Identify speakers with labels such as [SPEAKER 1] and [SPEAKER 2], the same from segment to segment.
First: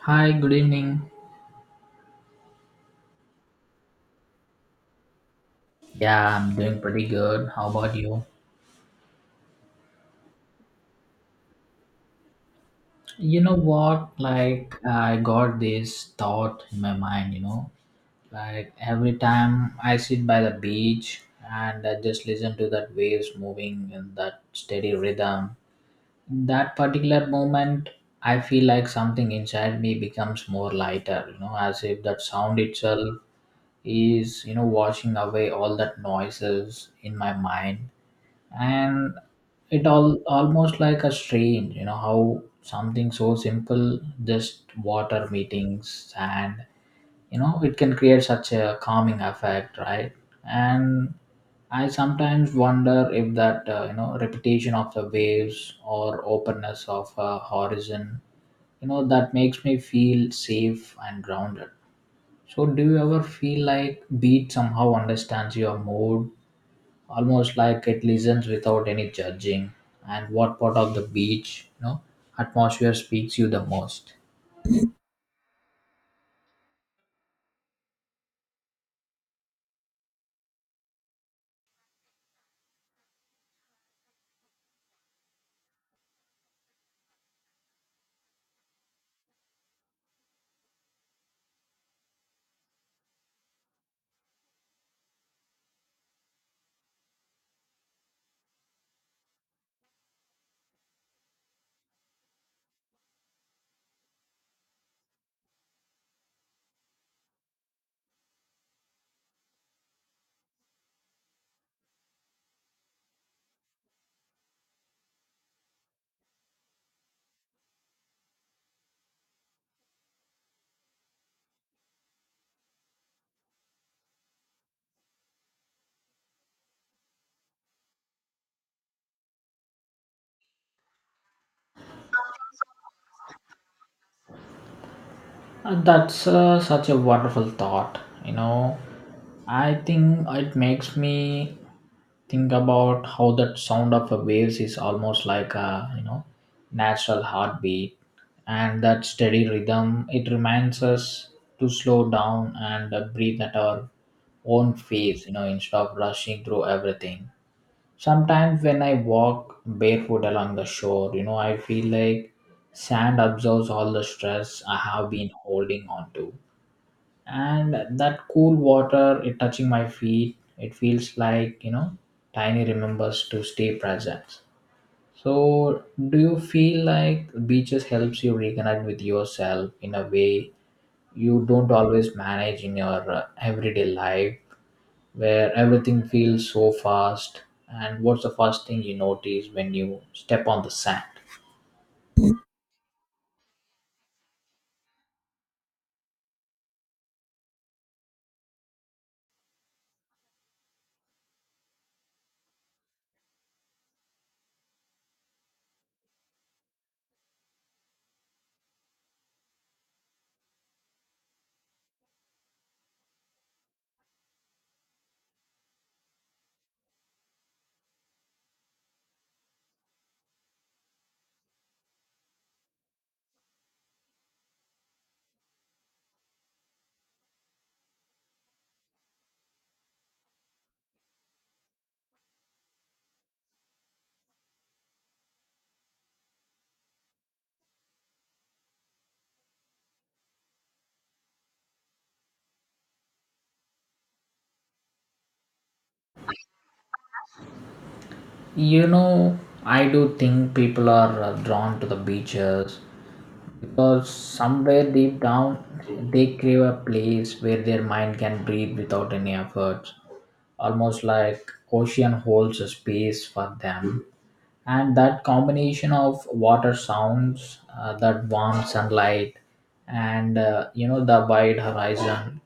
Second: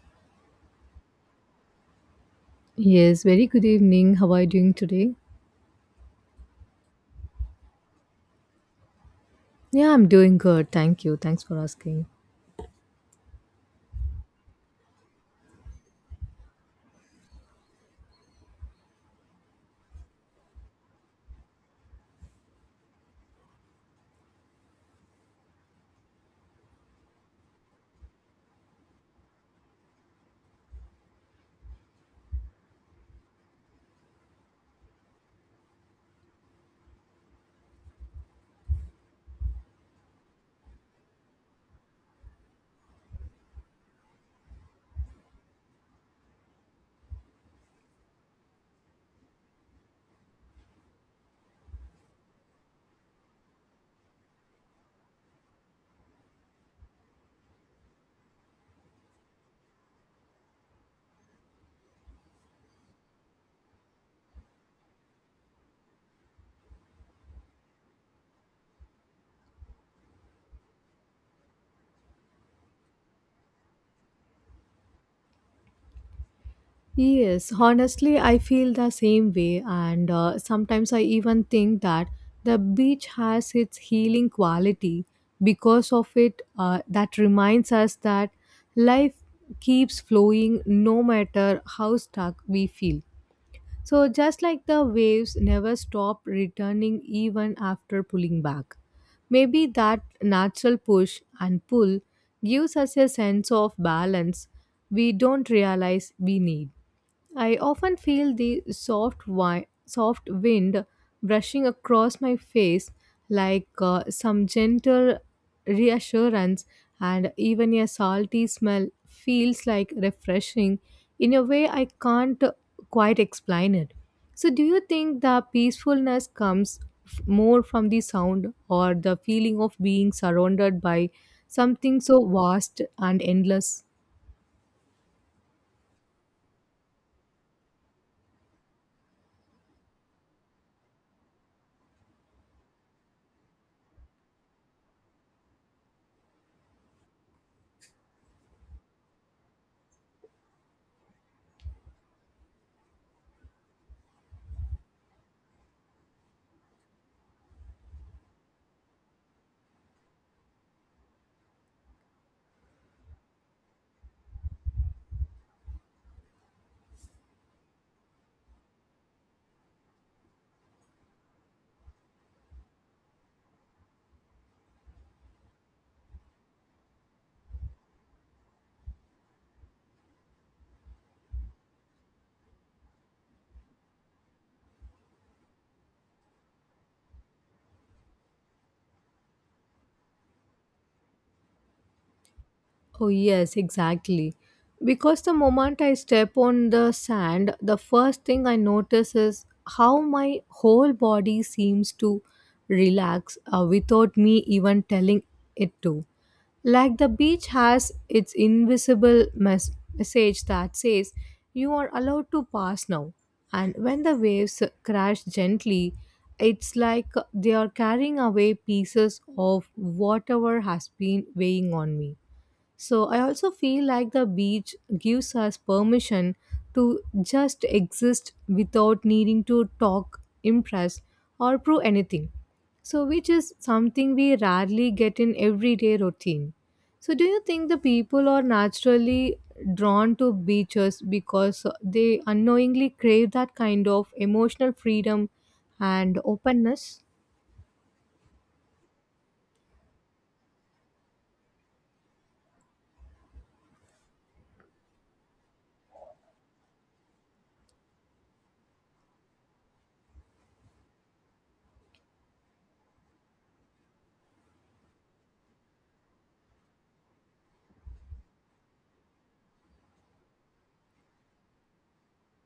[SPEAKER 1] Hi, good evening.
[SPEAKER 2] Yes, very good evening. How are you doing today?
[SPEAKER 1] Yeah, I'm doing pretty good. How about you?
[SPEAKER 2] Yeah, I'm doing good. Thank you. Thanks for asking.
[SPEAKER 1] You know what? I got this thought in my mind, like every time I sit by the beach and I just listen to that waves moving in that steady rhythm, that particular moment, I feel like something inside me becomes more lighter, as if that sound itself is washing away all that noises in my mind and it all almost like a strange how something so simple just water meetings and it can create such a calming effect, right? And I sometimes wonder if that repetition of the waves or openness of a horizon, that makes me feel safe and grounded. So do you ever feel like beat somehow understands your mood, almost like it listens without any judging? And what part of the beach, atmosphere speaks you the most?
[SPEAKER 2] Yes, honestly, I feel the same way, and sometimes I even think that the beach has its healing quality because of it. That reminds us that life keeps flowing no matter how stuck we feel. So, just like the waves never stop returning even after pulling back, maybe that natural push and pull gives us a sense of balance we don't realize we need. I often feel the soft wind brushing across my face like some gentle reassurance, and even a salty smell feels like refreshing in a way I can't quite explain it. So, do you think the peacefulness comes more from the sound or the feeling of being surrounded by something so vast and endless?
[SPEAKER 1] And that's such a wonderful thought. I think it makes me think about how that sound of a waves is almost like a, you know natural heartbeat, and that steady rhythm it reminds us to slow down and breathe at our own pace, instead of rushing through everything. Sometimes when I walk barefoot along the shore, I feel like sand absorbs all the stress I have been holding on to. And that cool water, it touching my feet, it feels like, tiny remembers to stay present. So, do you feel like beaches helps you reconnect with yourself in a way you don't always manage in your everyday life? Where everything feels so fast. And what's the first thing you notice when you step on the sand?
[SPEAKER 2] Oh, yes, exactly. Because the moment I step on the sand, the first thing I notice is how my whole body seems to relax without me even telling it to. Like the beach has its invisible message that says, "You are allowed to pass now." And when the waves crash gently, it's like they are carrying away pieces of whatever has been weighing on me, so I also feel like the beach gives us permission to just exist without needing to talk, impress, or prove anything. So, which is something we rarely get in everyday routine. So, do you think the people are naturally drawn to beaches because they unknowingly crave that kind of emotional freedom and openness?
[SPEAKER 1] You know, I do think people are drawn to the beaches because somewhere deep down they crave a place where their mind can breathe without any effort. Almost like ocean holds a space for them, and that combination of water sounds, that warm sunlight and the wide horizon,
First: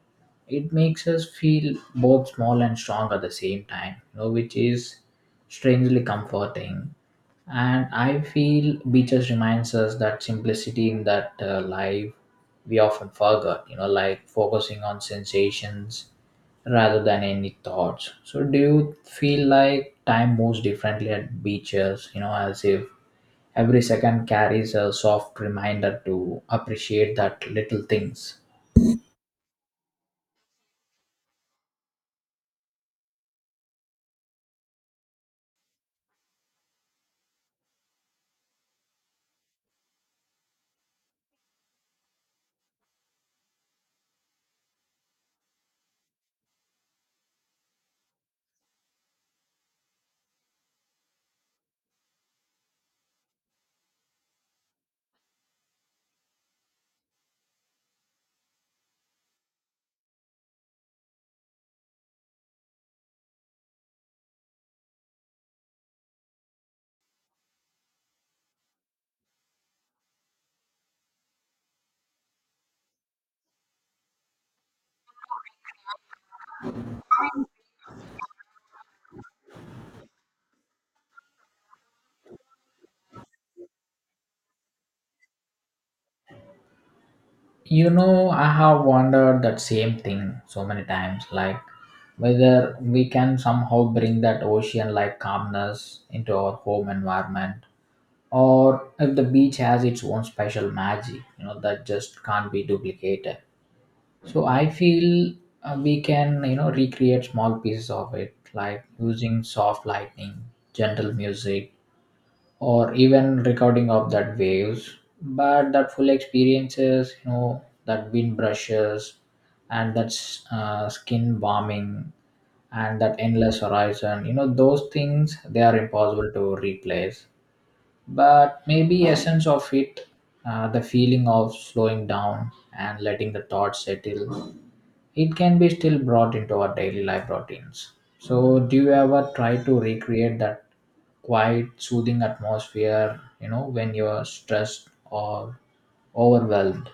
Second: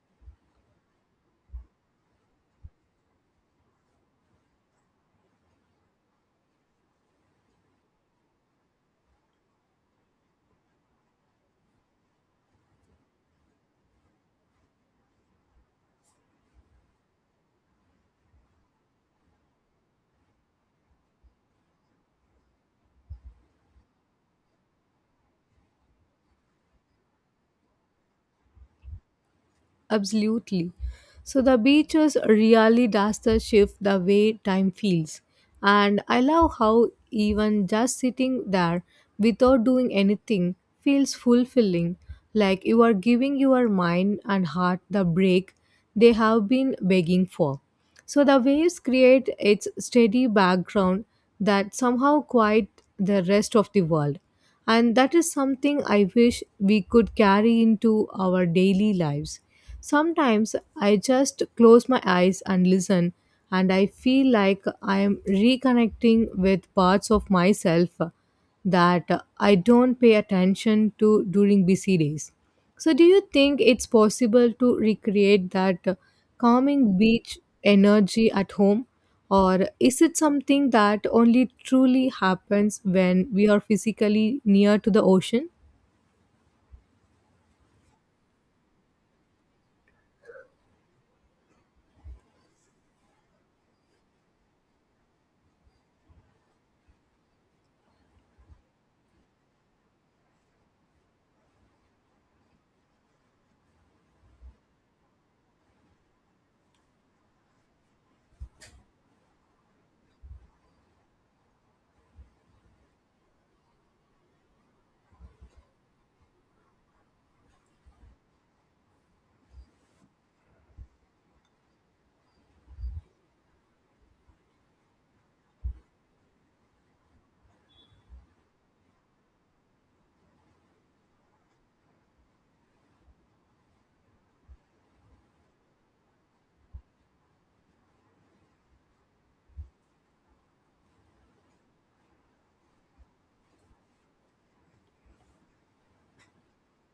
[SPEAKER 1] it makes us feel both small and strong at the same time, which is strangely comforting. And I feel beaches reminds us that simplicity in that life we often forget, like focusing on sensations rather than any thoughts. So, do you feel like time moves differently at beaches, as if every second carries a soft reminder to appreciate that little things?
[SPEAKER 2] Absolutely. So the beaches really does the shift the way time feels. And I love how even just sitting there without doing anything feels fulfilling, like you are giving your mind and heart the break they have been begging for. So the waves create its steady background that somehow quiet the rest of the world. And that is something I wish we could carry into our daily lives. Sometimes I just close my eyes and listen, and I feel like I am reconnecting with parts of myself that I don't pay attention to during busy days. So, do you think it's possible to recreate that calming beach energy at home? Or is it something that only truly happens when we are physically near to the ocean?
[SPEAKER 1] You know, I have wondered that same thing so many times, like whether we can somehow bring that ocean like calmness into our home environment or if the beach has its own special magic, that just can't be duplicated. So I feel we can, recreate small pieces of it, like using soft lighting, gentle music, or even recording of that waves. But that full experiences, that wind brushes, and that skin warming, and that endless horizon, those things they are impossible to replace. But maybe essence of it, the feeling of slowing down and letting the thoughts settle, it can be still brought into our daily life routines. So, do you ever try to recreate that quiet, soothing atmosphere, when you're stressed or overwhelmed?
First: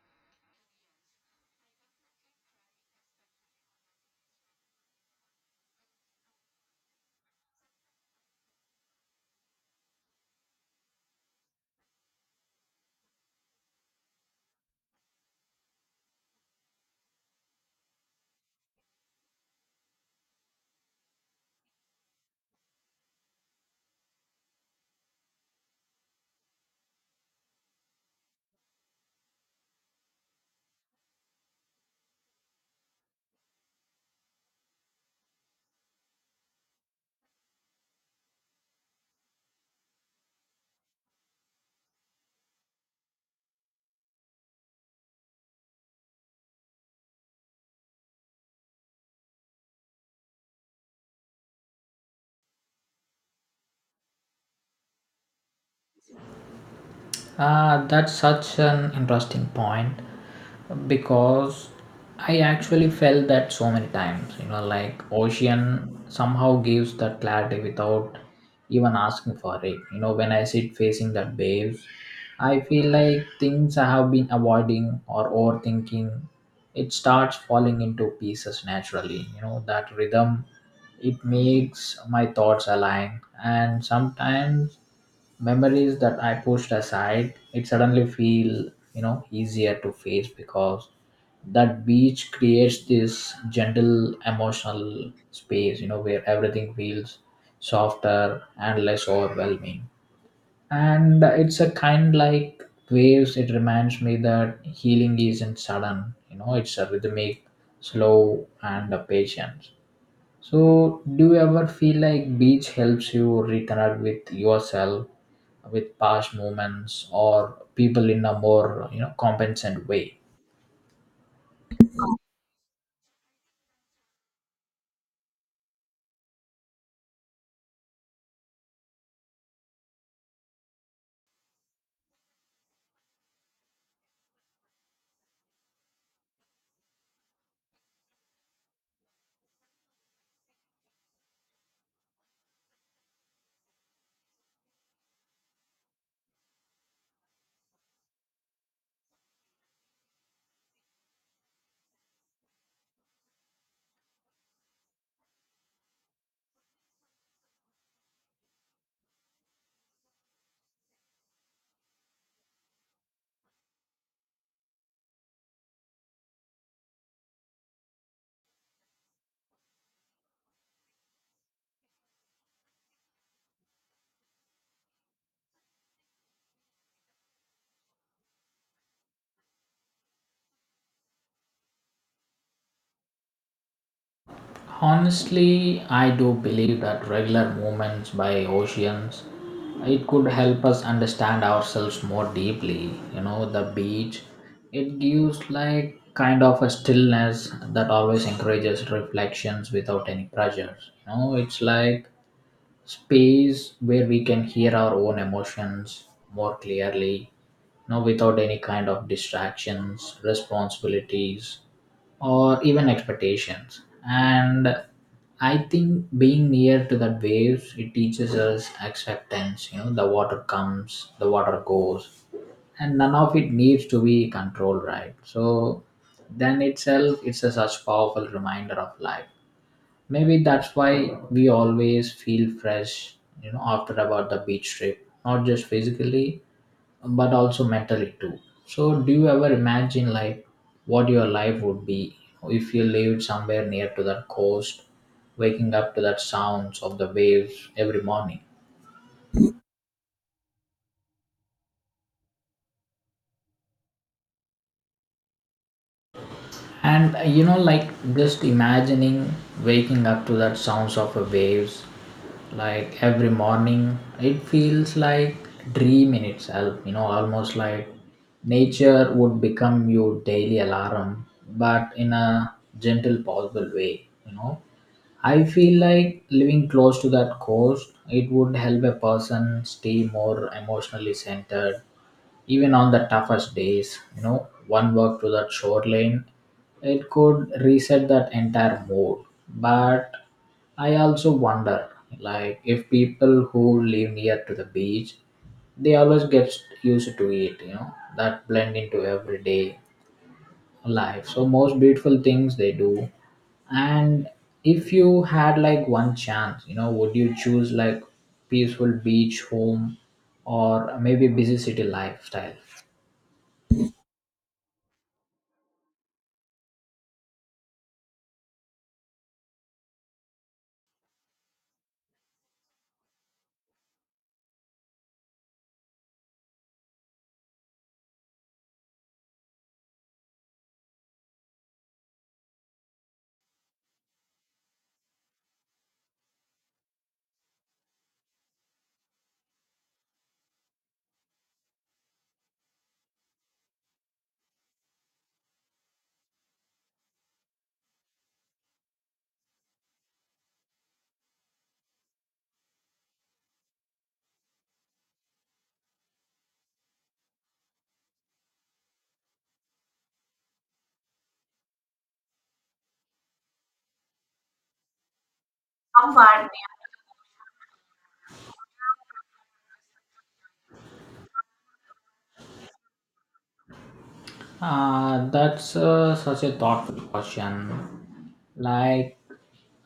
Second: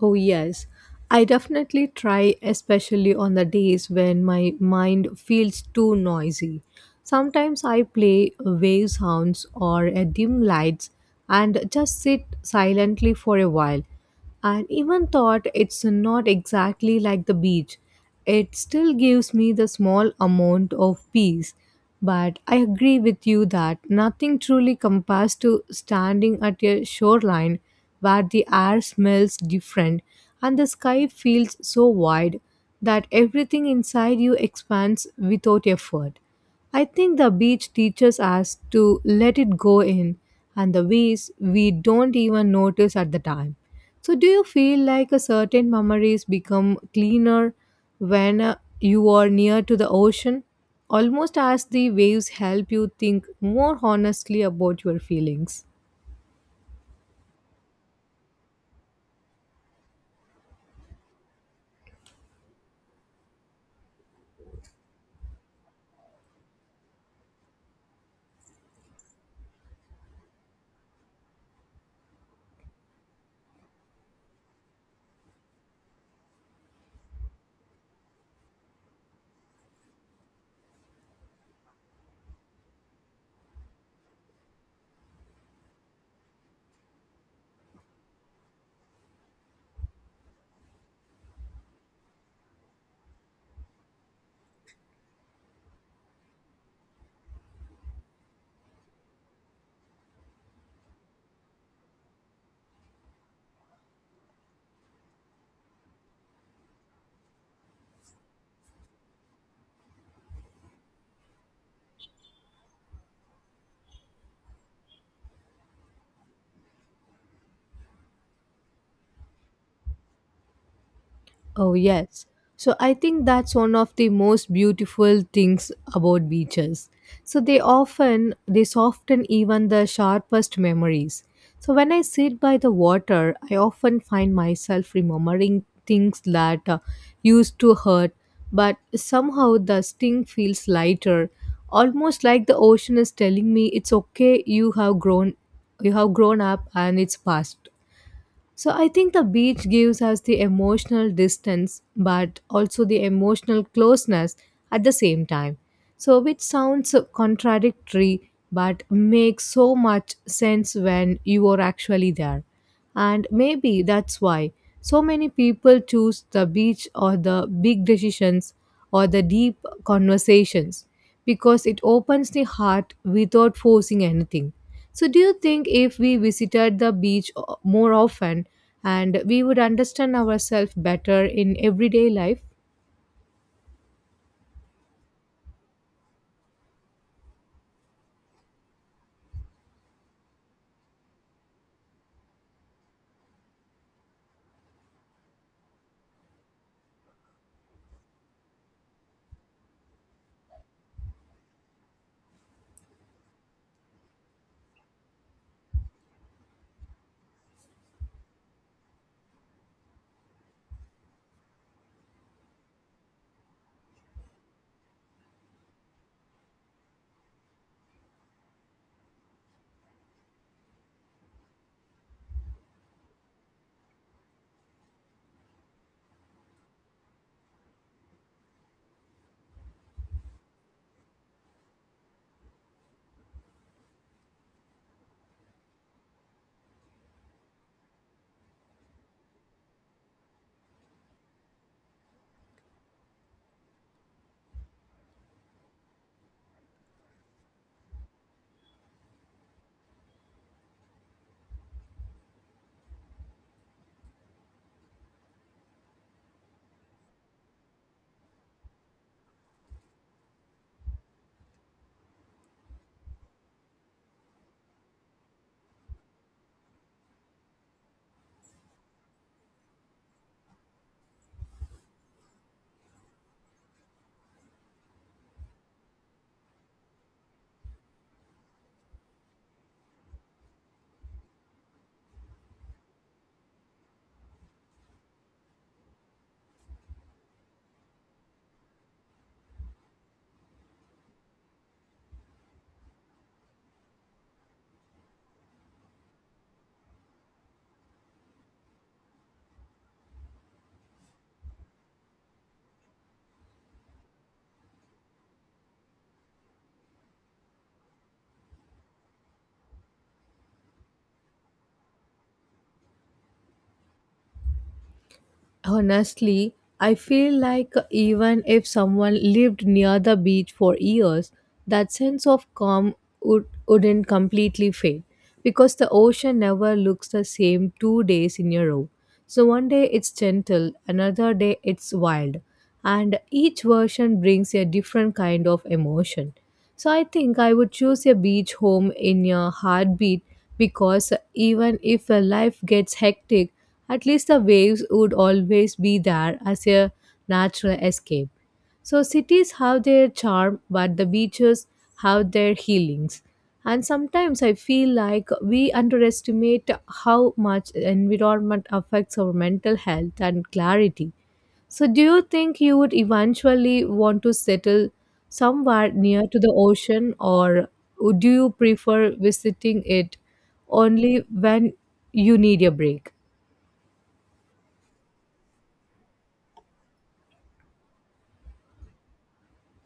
[SPEAKER 2] Oh, yes. I definitely try, especially on the days when my mind feels too noisy. Sometimes I play wave sounds or a dim lights and just sit silently for a while. And even though it's not exactly like the beach, it still gives me the small amount of peace. But I agree with you that nothing truly compares to standing at a shoreline where the air smells different and the sky feels so wide that everything inside you expands without effort. I think the beach teaches us to let it go in and the ways we don't even notice at the time. So, do you feel like a certain memories become cleaner when you are near to the ocean, almost as the waves help you think more honestly about your feelings?
[SPEAKER 1] That's such an interesting point because I actually felt that so many times. You know, like ocean somehow gives that clarity without even asking for it. You know, when I sit facing that waves, I feel like things I have been avoiding or overthinking, it starts falling into pieces naturally. You know, that rhythm it makes my thoughts align, and sometimes memories that I pushed aside, it suddenly feel easier to face because that beach creates this gentle emotional space, where everything feels softer and less overwhelming. And it's a kind like waves it reminds me that healing isn't sudden, it's a rhythmic, slow and a patient. So, do you ever feel like beach helps you reconnect with yourself, with past moments, or people in a more compensant way?
[SPEAKER 2] Oh, yes. So I think that's one of the most beautiful things about beaches. So they often they soften even the sharpest memories. So when I sit by the water, I often find myself remembering things that used to hurt, but somehow the sting feels lighter, almost like the ocean is telling me, "It's okay, you have grown up and it's past." So I think the beach gives us the emotional distance, but also the emotional closeness at the same time. So which sounds contradictory, but makes so much sense when you are actually there. And maybe that's why so many people choose the beach or the big decisions or the deep conversations because it opens the heart without forcing anything. So, do you think if we visited the beach more often, and we would understand ourselves better in everyday life?
[SPEAKER 1] Honestly, I do believe that regular movements by oceans it could help us understand ourselves more deeply. You know, the beach it gives like kind of a stillness that always encourages reflections without any pressures. You know, it's like space where we can hear our own emotions more clearly, without any kind of distractions, responsibilities or even expectations. And I think being near to that waves it teaches us acceptance. The water comes, the water goes, and none of it needs to be controlled, right? So then itself it's a such powerful reminder of life. Maybe that's why we always feel fresh, after about the beach trip, not just physically, but also mentally too. So, do you ever imagine like what your life would be if you lived somewhere near to that coast, waking up to that sounds of the waves every morning? And like just imagining waking up to that sounds of a waves, like every morning, it feels like dream in itself. You know, almost like nature would become your daily alarm, but in a gentle, possible way. You know, I feel like living close to that coast, it would help a person stay more emotionally centered even on the toughest days, one walk to that shoreline, it could reset that entire mood. But I also wonder, like, if people who live near to the beach, they always get used to it, that blend into everyday life. So most beautiful things they do. And if you had like one chance, would you choose like peaceful beach home or maybe busy city lifestyle?
[SPEAKER 2] Honestly, I feel like even if someone lived near the beach for years, that sense of calm wouldn't completely fade because the ocean never looks the same 2 days in a row. So, one day it's gentle, another day it's wild, and each version brings a different kind of emotion. So I think I would choose a beach home in a heartbeat because even if a life gets hectic, at least the waves would always be there as a natural escape. So cities have their charm, but the beaches have their healings. And sometimes I feel like we underestimate how much environment affects our mental health and clarity. So, do you think you would eventually want to settle somewhere near to the ocean, or do you prefer visiting it only when you need a break?
[SPEAKER 1] That's such a thoughtful question. Like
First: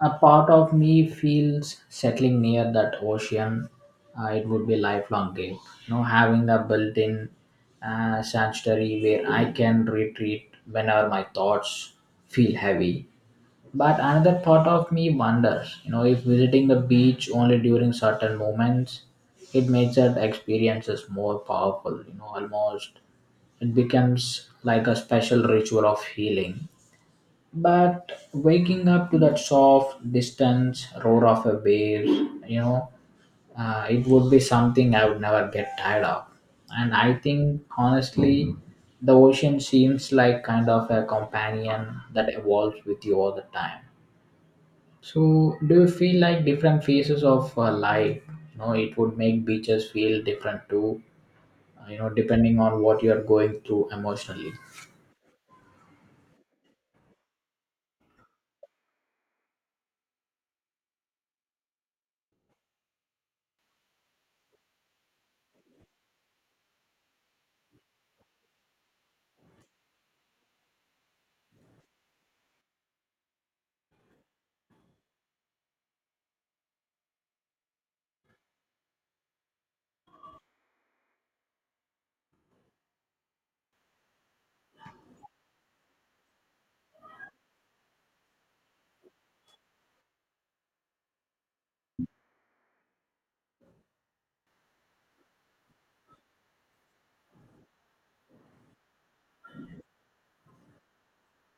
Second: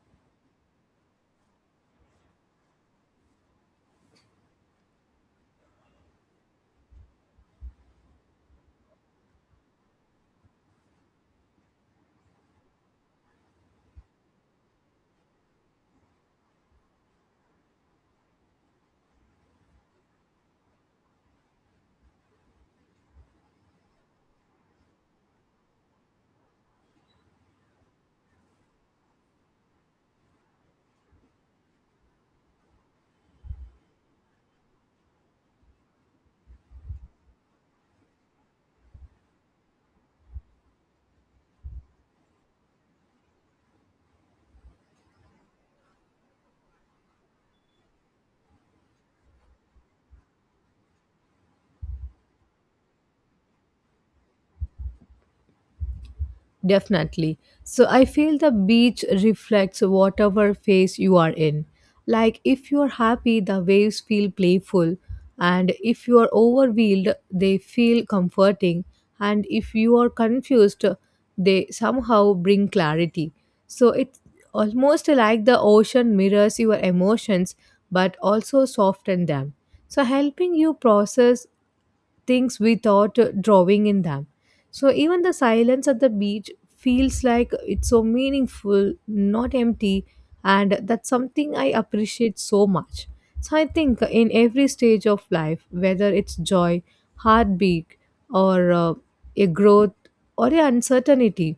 [SPEAKER 1] a part of me feels settling near that ocean, it would be lifelong game. You know, having the built-in sanctuary where I can retreat whenever my thoughts feel heavy. But another part of me wonders, if visiting the beach only during certain moments, it makes that experiences more powerful. You know, almost it becomes like a special ritual of healing. But waking up to that soft, distant roar of a wave, you know, it would be something I would never get tired of. And I think, honestly, the ocean seems like kind of a companion that evolves with you all the time. So, do you feel like different phases of life? You know, it would make beaches feel different too. You know, depending on what you are going through emotionally.
[SPEAKER 2] Definitely. So I feel the beach reflects whatever phase you are in. Like if you're happy, the waves feel playful, and if you are overwhelmed, they feel comforting, and if you are confused, they somehow bring clarity. So it's almost like the ocean mirrors your emotions but also soften them. So helping you process things without drawing in them. So even the silence at the beach feels like it's so meaningful, not empty, and that's something I appreciate so much. So I think in every stage of life, whether it's joy, heartbeat, or a growth or a uncertainty,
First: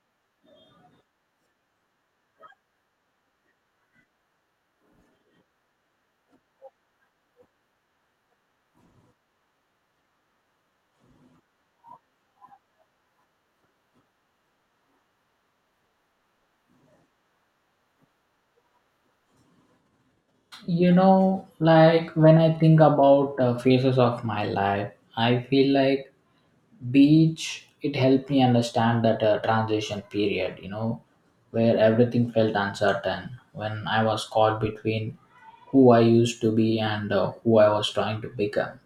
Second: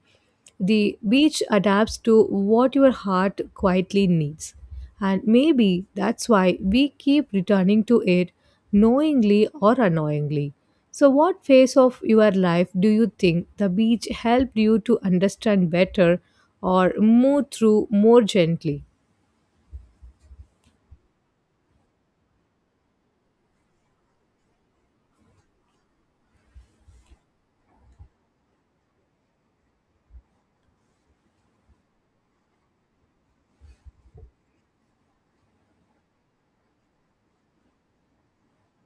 [SPEAKER 2] the beach adapts to what your heart quietly needs. And maybe that's why we keep returning to it, knowingly or unknowingly. So, what phase of your life do you think the beach helped you to understand better or move through more gently?
[SPEAKER 1] You know, like when I think about phases of my life, I feel like beach, it helped me understand that transition period, where everything felt uncertain when I was caught between who I used to be and who I was trying to become.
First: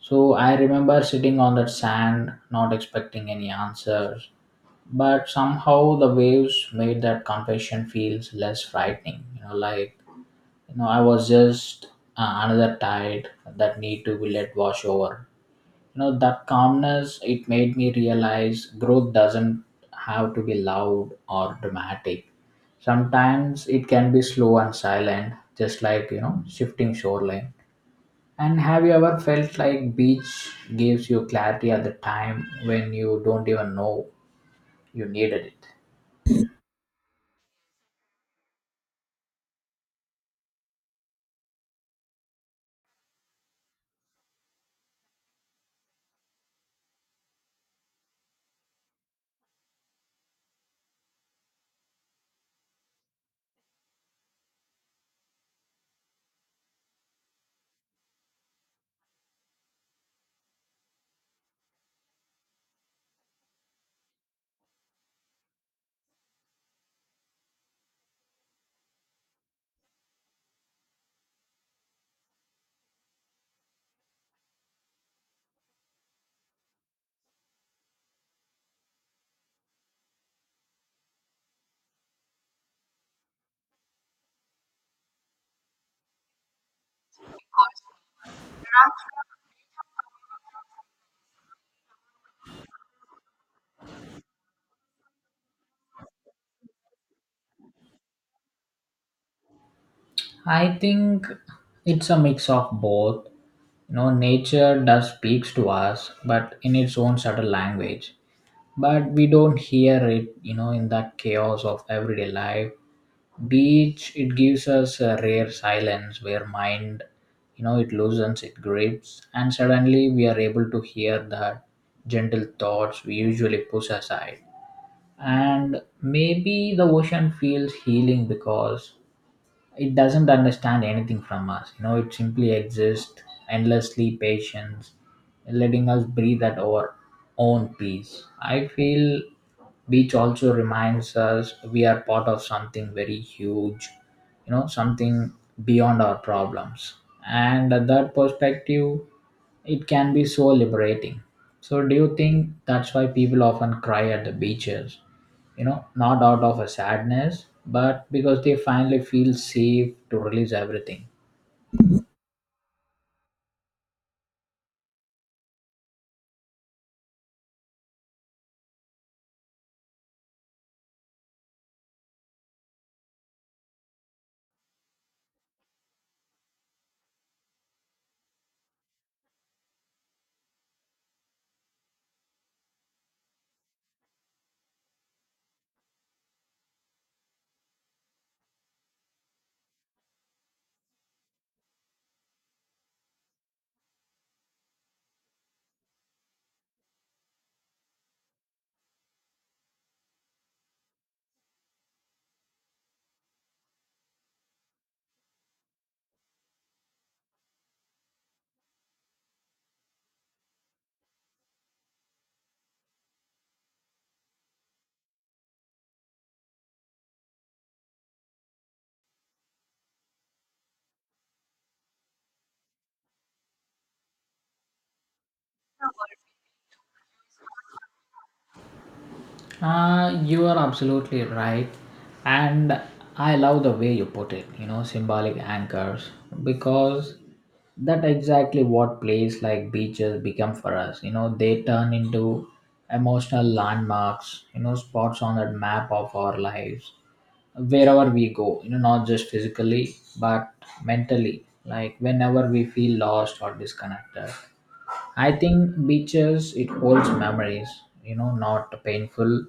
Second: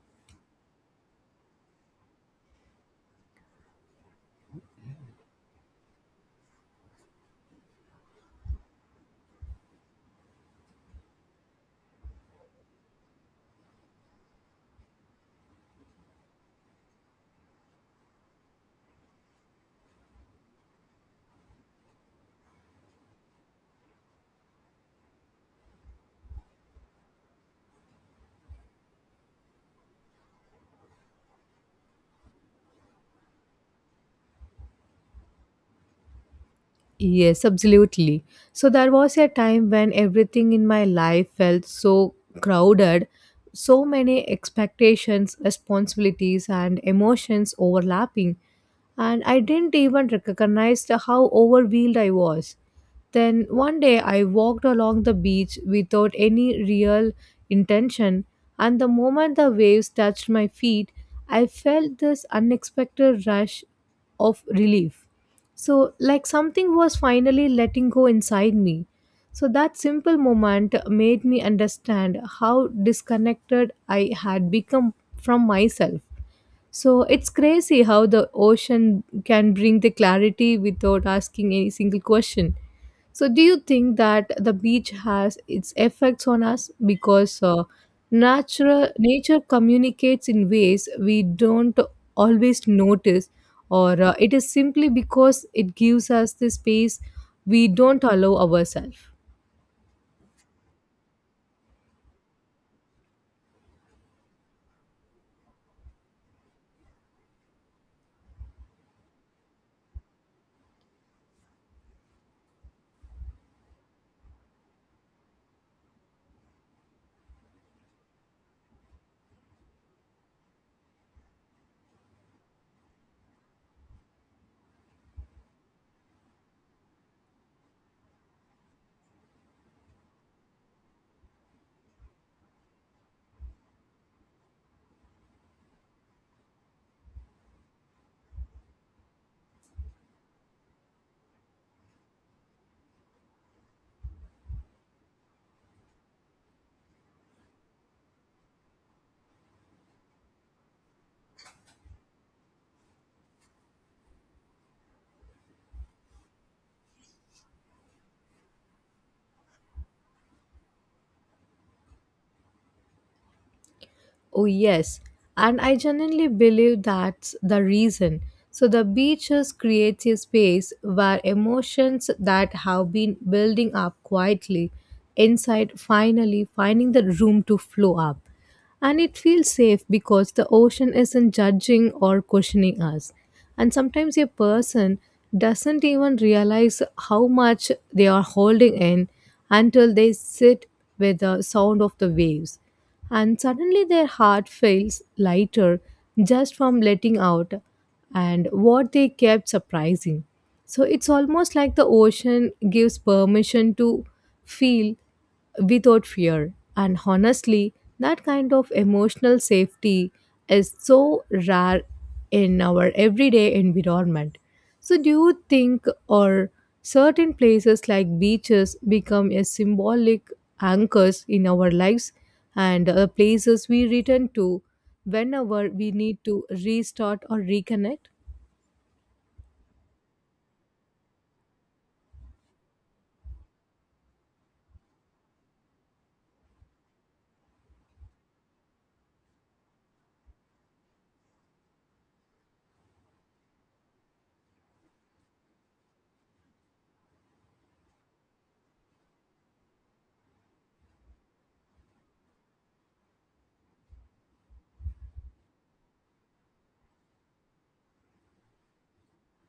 [SPEAKER 1] So I remember sitting on that sand, not expecting any answers, but somehow the waves made that confession feels less frightening, I was just another tide that need to be let wash over. That calmness it made me realize growth doesn't have to be loud or dramatic. Sometimes it can be slow and silent, just like, shifting shoreline. And have you ever felt like beach gives you clarity at the time when you don't even know you needed it?
[SPEAKER 2] Yes, absolutely. So there was a time when everything in my life felt so crowded, so many expectations, responsibilities, and emotions overlapping, and I didn't even recognize the how overwhelmed I was. Then one day I walked along the beach without any real intention, and the moment the waves touched my feet, I felt this unexpected rush of relief. So, like something was finally letting go inside me. So that simple moment made me understand how disconnected I had become from myself. So it's crazy how the ocean can bring the clarity without asking any single question. So do you think that the beach has its effects on us because natural nature communicates in ways we don't always notice, or it is simply because it gives us the space we don't allow ourselves?
[SPEAKER 1] I think it's a mix of both. No, nature does speaks to us, but in its own subtle language. But we don't hear it, in that chaos of everyday life. Beach, it gives us a rare silence where mind, it loosens its grips, and suddenly we are able to hear the gentle thoughts we usually push aside. And maybe the ocean feels healing because it doesn't understand anything from us. It simply exists, endlessly patient, letting us breathe at our own pace. I feel beach also reminds us we are part of something very huge, something beyond our problems, and that perspective it can be so liberating. So do you think that's why people often cry at the beaches, not out of a sadness but because they finally feel safe to release everything?
[SPEAKER 2] Oh, yes. And I genuinely believe that's the reason. So, the beaches creates a space where emotions that have been building up quietly inside finally finding the room to flow up. And it feels safe because the ocean isn't judging or questioning us. And sometimes a person doesn't even realize how much they are holding in until they sit with the sound of the waves, and suddenly their heart feels lighter just from letting out and what they kept surprising. So it's almost like the ocean gives permission to feel without fear, and honestly, that kind of emotional safety is so rare in our everyday environment. So, do you think or certain places like beaches become a symbolic anchors in our lives and places we return to whenever we need to restart or reconnect?
[SPEAKER 1] Uh, you are absolutely right. And I love the way you put it, symbolic anchors, because that exactly what place like beaches become for us. They turn into emotional landmarks, spots on that map of our lives wherever we go, not just physically but mentally, like whenever we feel lost or disconnected. I think beaches it holds memories, not painful,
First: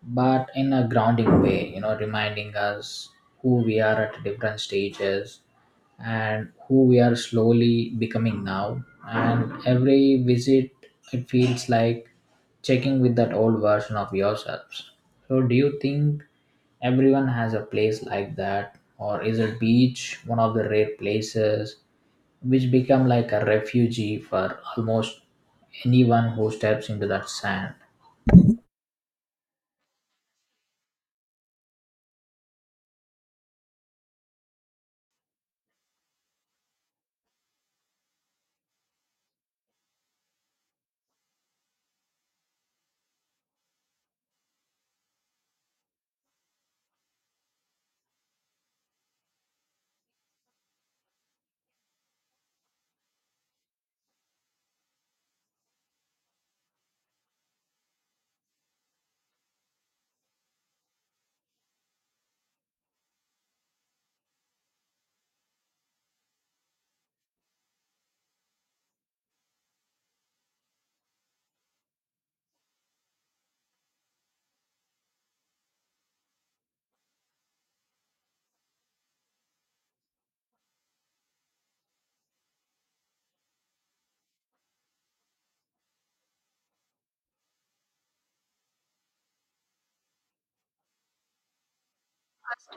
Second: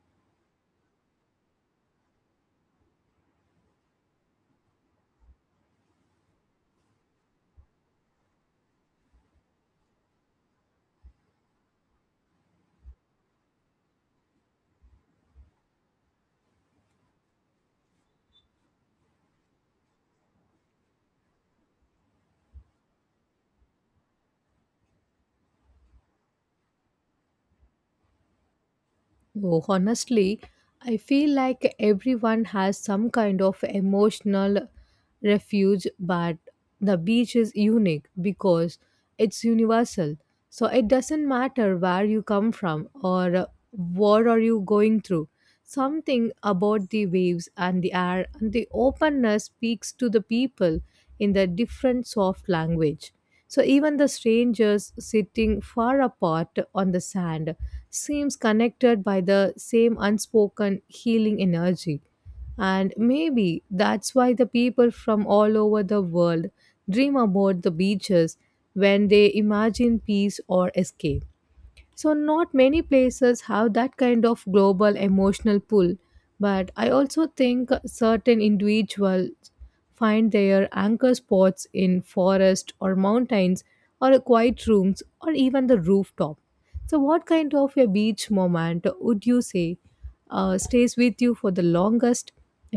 [SPEAKER 1] but in a grounding way, reminding us who we are at different stages and who we are slowly becoming now. And every visit it feels like checking with that old version of yourselves. So do you think everyone has a place like that, or is a beach one of the rare places which become like a refugee for almost anyone who steps into that sand?
[SPEAKER 2] Oh, honestly, I feel like everyone has some kind of emotional refuge, but the beach is unique because it's universal. So it doesn't matter where you come from or what are you going through. Something about the waves and the air and the openness speaks to the people in the different soft language. So even the strangers sitting far apart on the sand seems connected by the same unspoken healing energy. And maybe that's why the people from all over the world dream about the beaches when they imagine peace or escape. So, not many places have that kind of global emotional pull, but I also think certain individuals find their anchor spots in forest or mountains or quiet rooms or even the rooftop. So, what kind of a beach moment would you say stays with you for the longest,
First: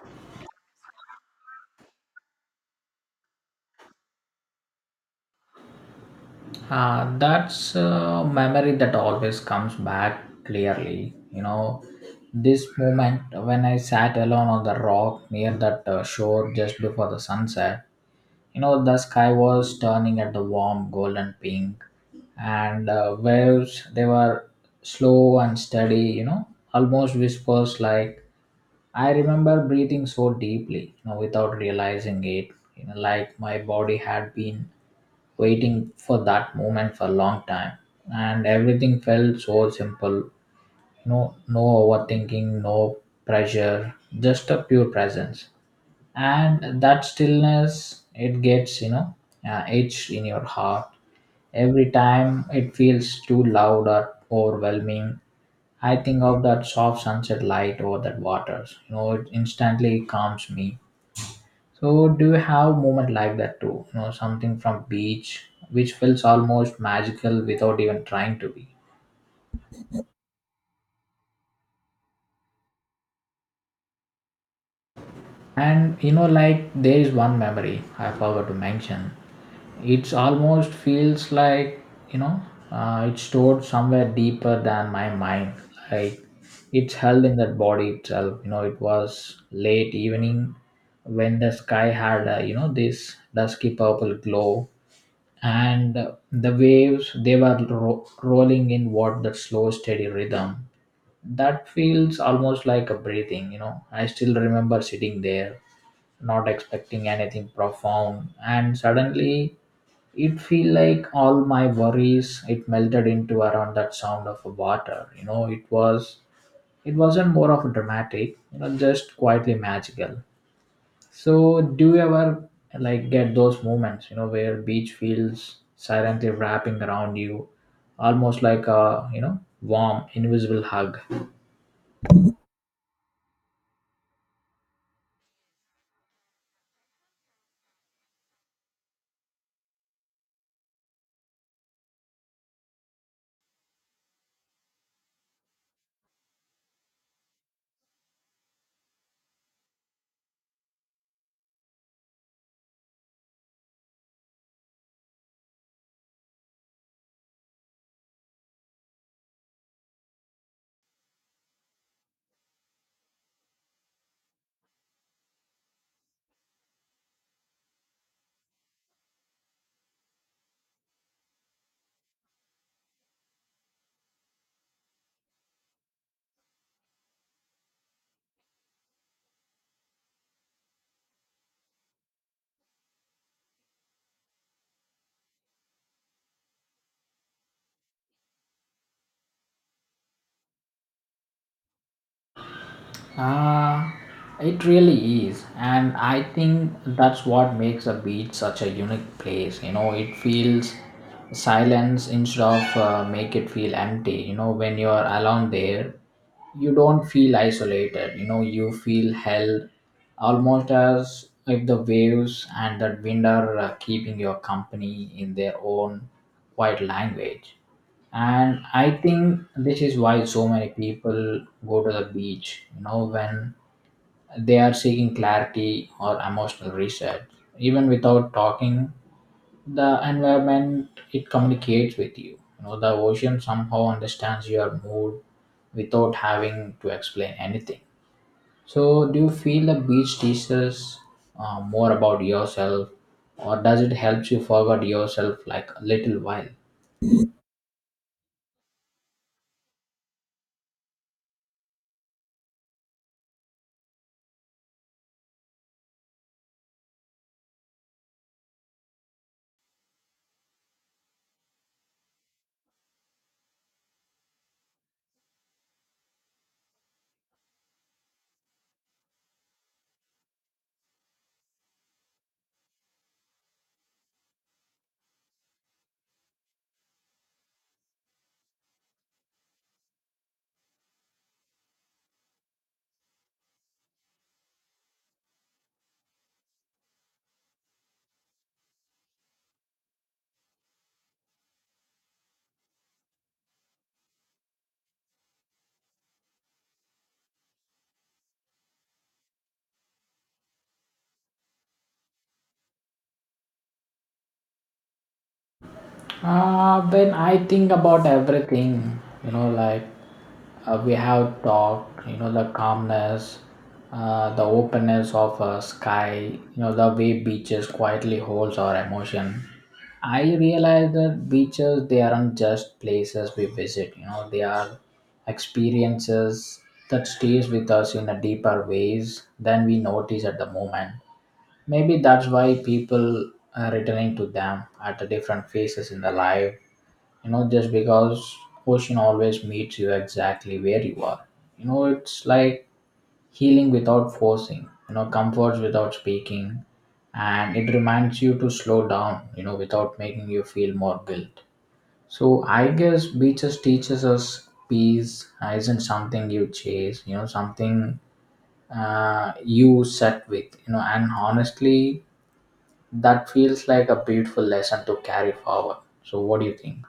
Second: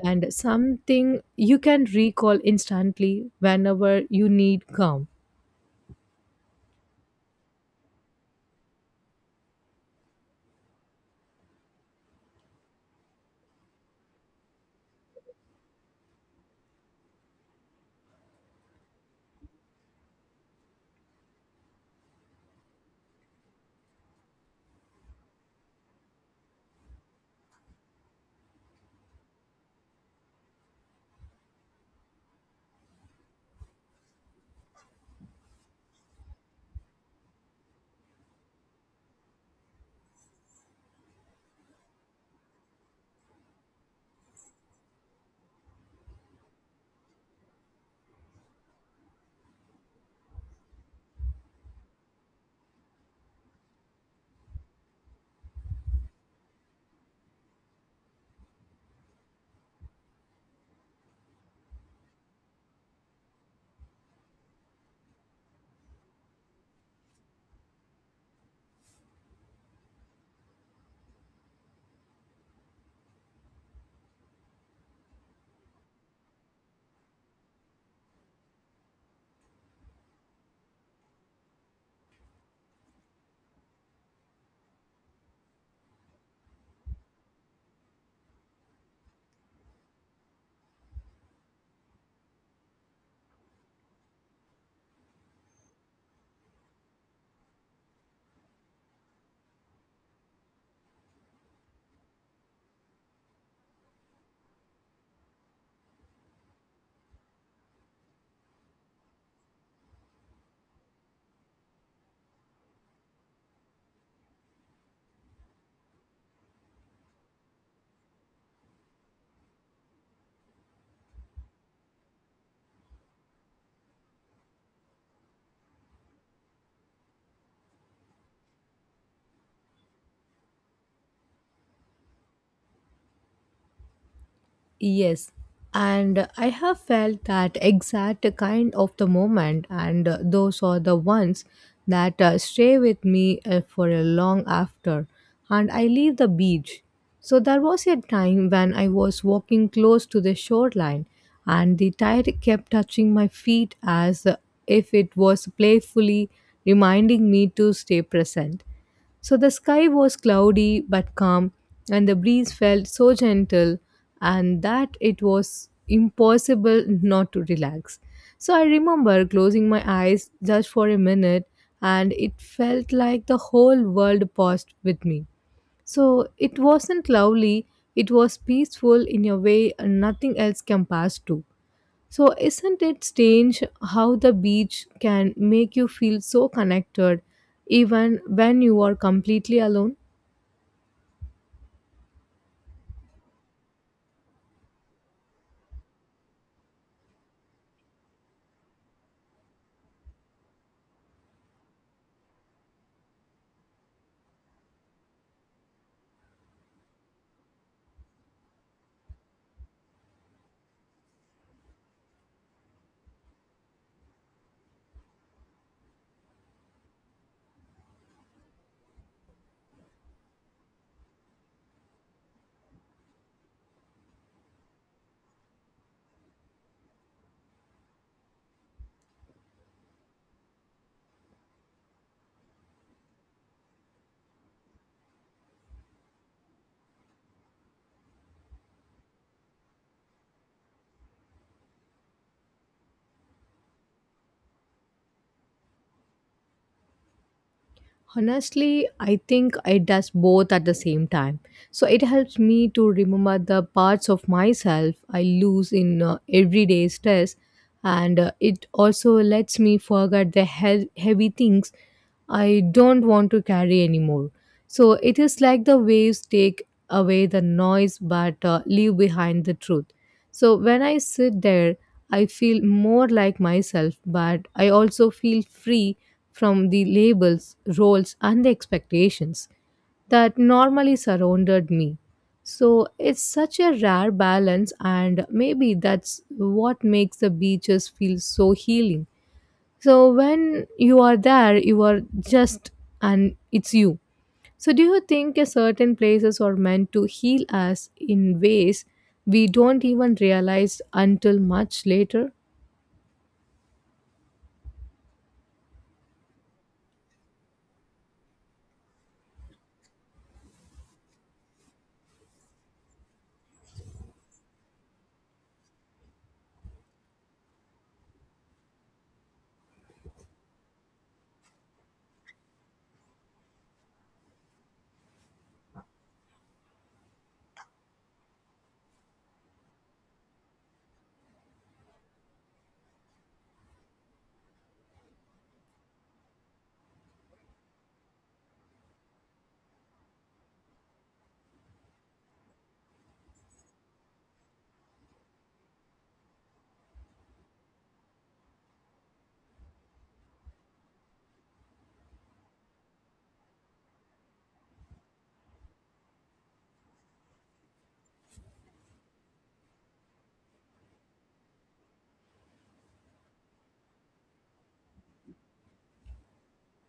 [SPEAKER 2] and something you can recall instantly whenever you need calm?
[SPEAKER 1] That's a memory that always comes back clearly. You know, this moment when I sat alone on the rock near that shore just before the sunset, you know, the sky was turning at the warm golden pink, and waves, they were slow and steady, you know, almost whispers like. I remember breathing so deeply, you know, without realizing it, you know, like my body had been waiting for that moment for a long time, and everything felt so simple. You know, no overthinking, no pressure, just a pure presence, and that stillness it gets, you know, etched in your heart. Every time it feels too loud or overwhelming, I think of that soft sunset light over that waters. You know, it instantly calms me. So, do you have moment like that too? You know, something from beach which feels almost magical without even trying to be. And you know, like there is one memory I forgot to mention. It's almost feels like, you know, it's stored somewhere deeper than my mind. Like, it's held in that body itself. You know, it was late evening when the sky had, you know, this dusky purple glow, and the waves, they were rolling in what that slow steady rhythm. That feels almost like a breathing. You know, I still remember sitting there not expecting anything profound, and suddenly it feel like all my worries it melted into around that sound of water. You know, it was, it wasn't more of a dramatic, you know, just quietly magical. So, do you ever like get those moments, you know, where beach feels silently wrapping around you, almost like a, you know, warm invisible hug?
[SPEAKER 2] Yes. And I have felt that exact kind of the moment, and those are the ones that stay with me for a long after. And I leave the beach. So there was a time when I was walking close to the shoreline, and the tide kept touching my feet as if it was playfully reminding me to stay present. So the sky was cloudy but calm, and the breeze felt so gentle, and that it was impossible not to relax. So I remember closing my eyes just for a minute, and it felt like the whole world paused with me. So it wasn't lovely, it was peaceful in a way nothing else can pass to. So, isn't it strange how the beach can make you feel so connected even when you are completely alone?
[SPEAKER 1] Uh, it really is, and I think that's what makes a beach such a unique place. You know, it feels silence instead of make it feel empty. You know, when you're alone there, you don't feel isolated. You know, you feel held, almost as if the waves and that wind are keeping your company in their own quiet language. And I think this is why so many people go to the beach, you know, when they are seeking clarity or emotional reset, even without talking. The environment, it communicates with you. You know, the ocean somehow understands your mood without having to explain anything. So do you feel the beach teaches more about yourself, or does it help you forget yourself like a little while?
[SPEAKER 2] Honestly, I think it does both at the same time. So it helps me to remember the parts of myself I lose in everyday stress, and it also lets me forget the heavy things I don't want to carry anymore. So it is like the waves take away the noise but leave behind the truth. So when I sit there, I feel more like myself, but I also feel free from the labels, roles, and the expectations that normally surrounded me. So it's such a rare balance, and maybe that's what makes the beaches feel so healing. So when you are there, you are just and it's you. So do you think a certain places are meant to heal us in ways we don't even realize until much later?
[SPEAKER 1] When I think about everything, you know, like, we have talked, you know, the calmness, the openness of a sky, you know, the way beaches quietly holds our emotion. I realize that beaches, they aren't just places we visit, you know, they are experiences that stays with us in a deeper ways than we notice at the moment. Maybe that's why people are returning to them at the different phases in their life. You know, just because ocean always meets you exactly where you are. You know, it's like healing without forcing. You know, comforts without speaking, and it reminds you to slow down. You know, without making you feel more guilt. So I guess beaches teaches us peace isn't something you chase. You know, something you set with. You know, and honestly that feels like a beautiful lesson to carry forward. So what do you think?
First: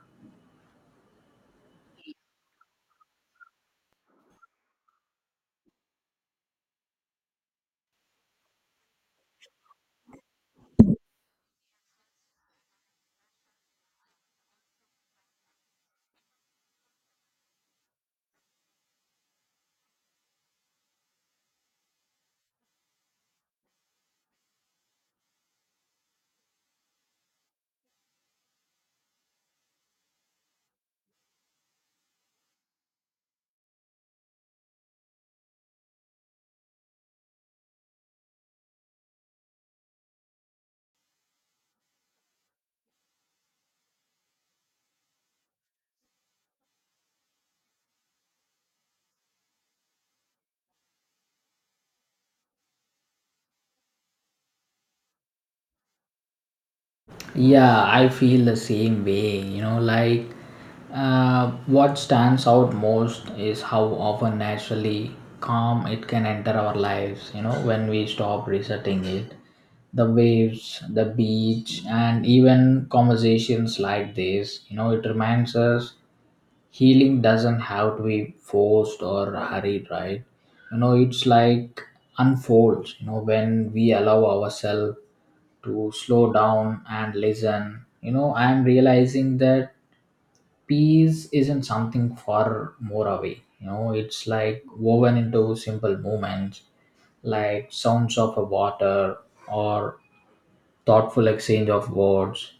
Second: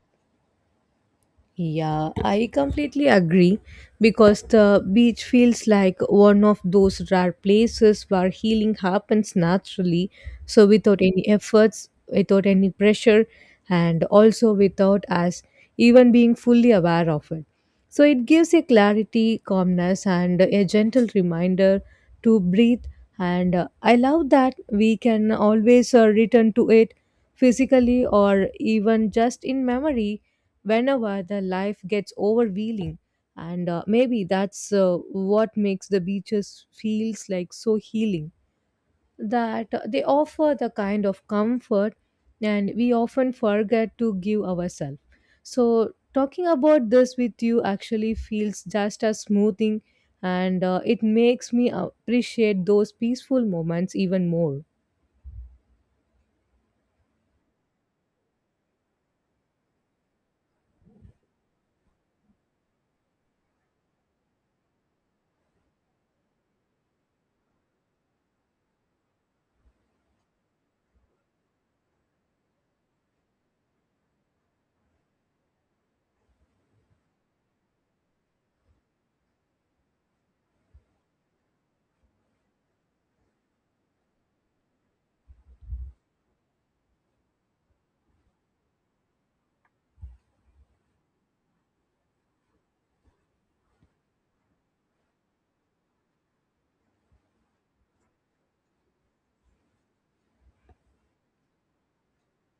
[SPEAKER 2] Yeah, I completely agree because the beach feels like one of those rare places where healing happens naturally, so without any efforts, without any pressure, and also without us even being fully aware of it. So it gives a clarity, calmness, and a gentle reminder to breathe. And I love that we can always return to it physically or even just in memory whenever the life gets overwhelming. And maybe that's what makes the beaches feels like so healing, that they offer the kind of comfort and we often forget to give ourselves. So talking about this with you actually feels just as smoothing, and it makes me appreciate those peaceful moments even more.
[SPEAKER 1] Yeah, I feel the same way. You know, like, what stands out most is how often naturally calm it can enter our lives, you know, when we stop resetting it. The waves, the beach, and even conversations like this, you know, it reminds us healing doesn't have to be forced or hurried, right? You know, it's like unfolds, you know, when we allow ourselves to slow down and listen. You know, I'm realizing that peace isn't something far more away. You know, it's like woven into simple moments, like sounds of a water or thoughtful exchange of words.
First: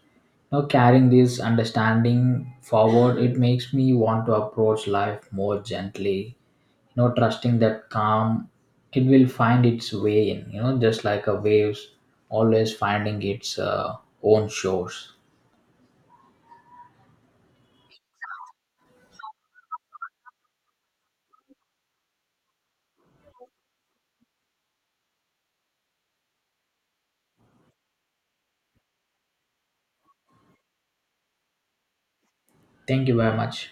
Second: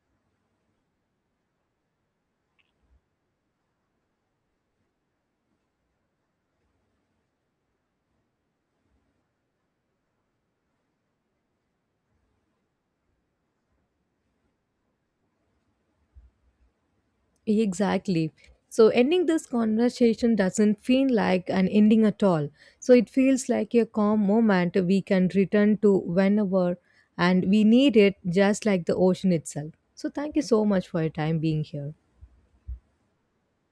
[SPEAKER 1] Now, carrying this understanding forward, it makes me want to approach life more gently, you know, trusting that calm, it will find its way in, you know, just like a waves always finding its own shores.
[SPEAKER 2] Exactly. So, ending this conversation doesn't feel like an ending at all. So, it feels like a calm moment we can return to whenever and we need it, just like the ocean itself. So, thank you so much for your time being here.
[SPEAKER 1] Thank you very much.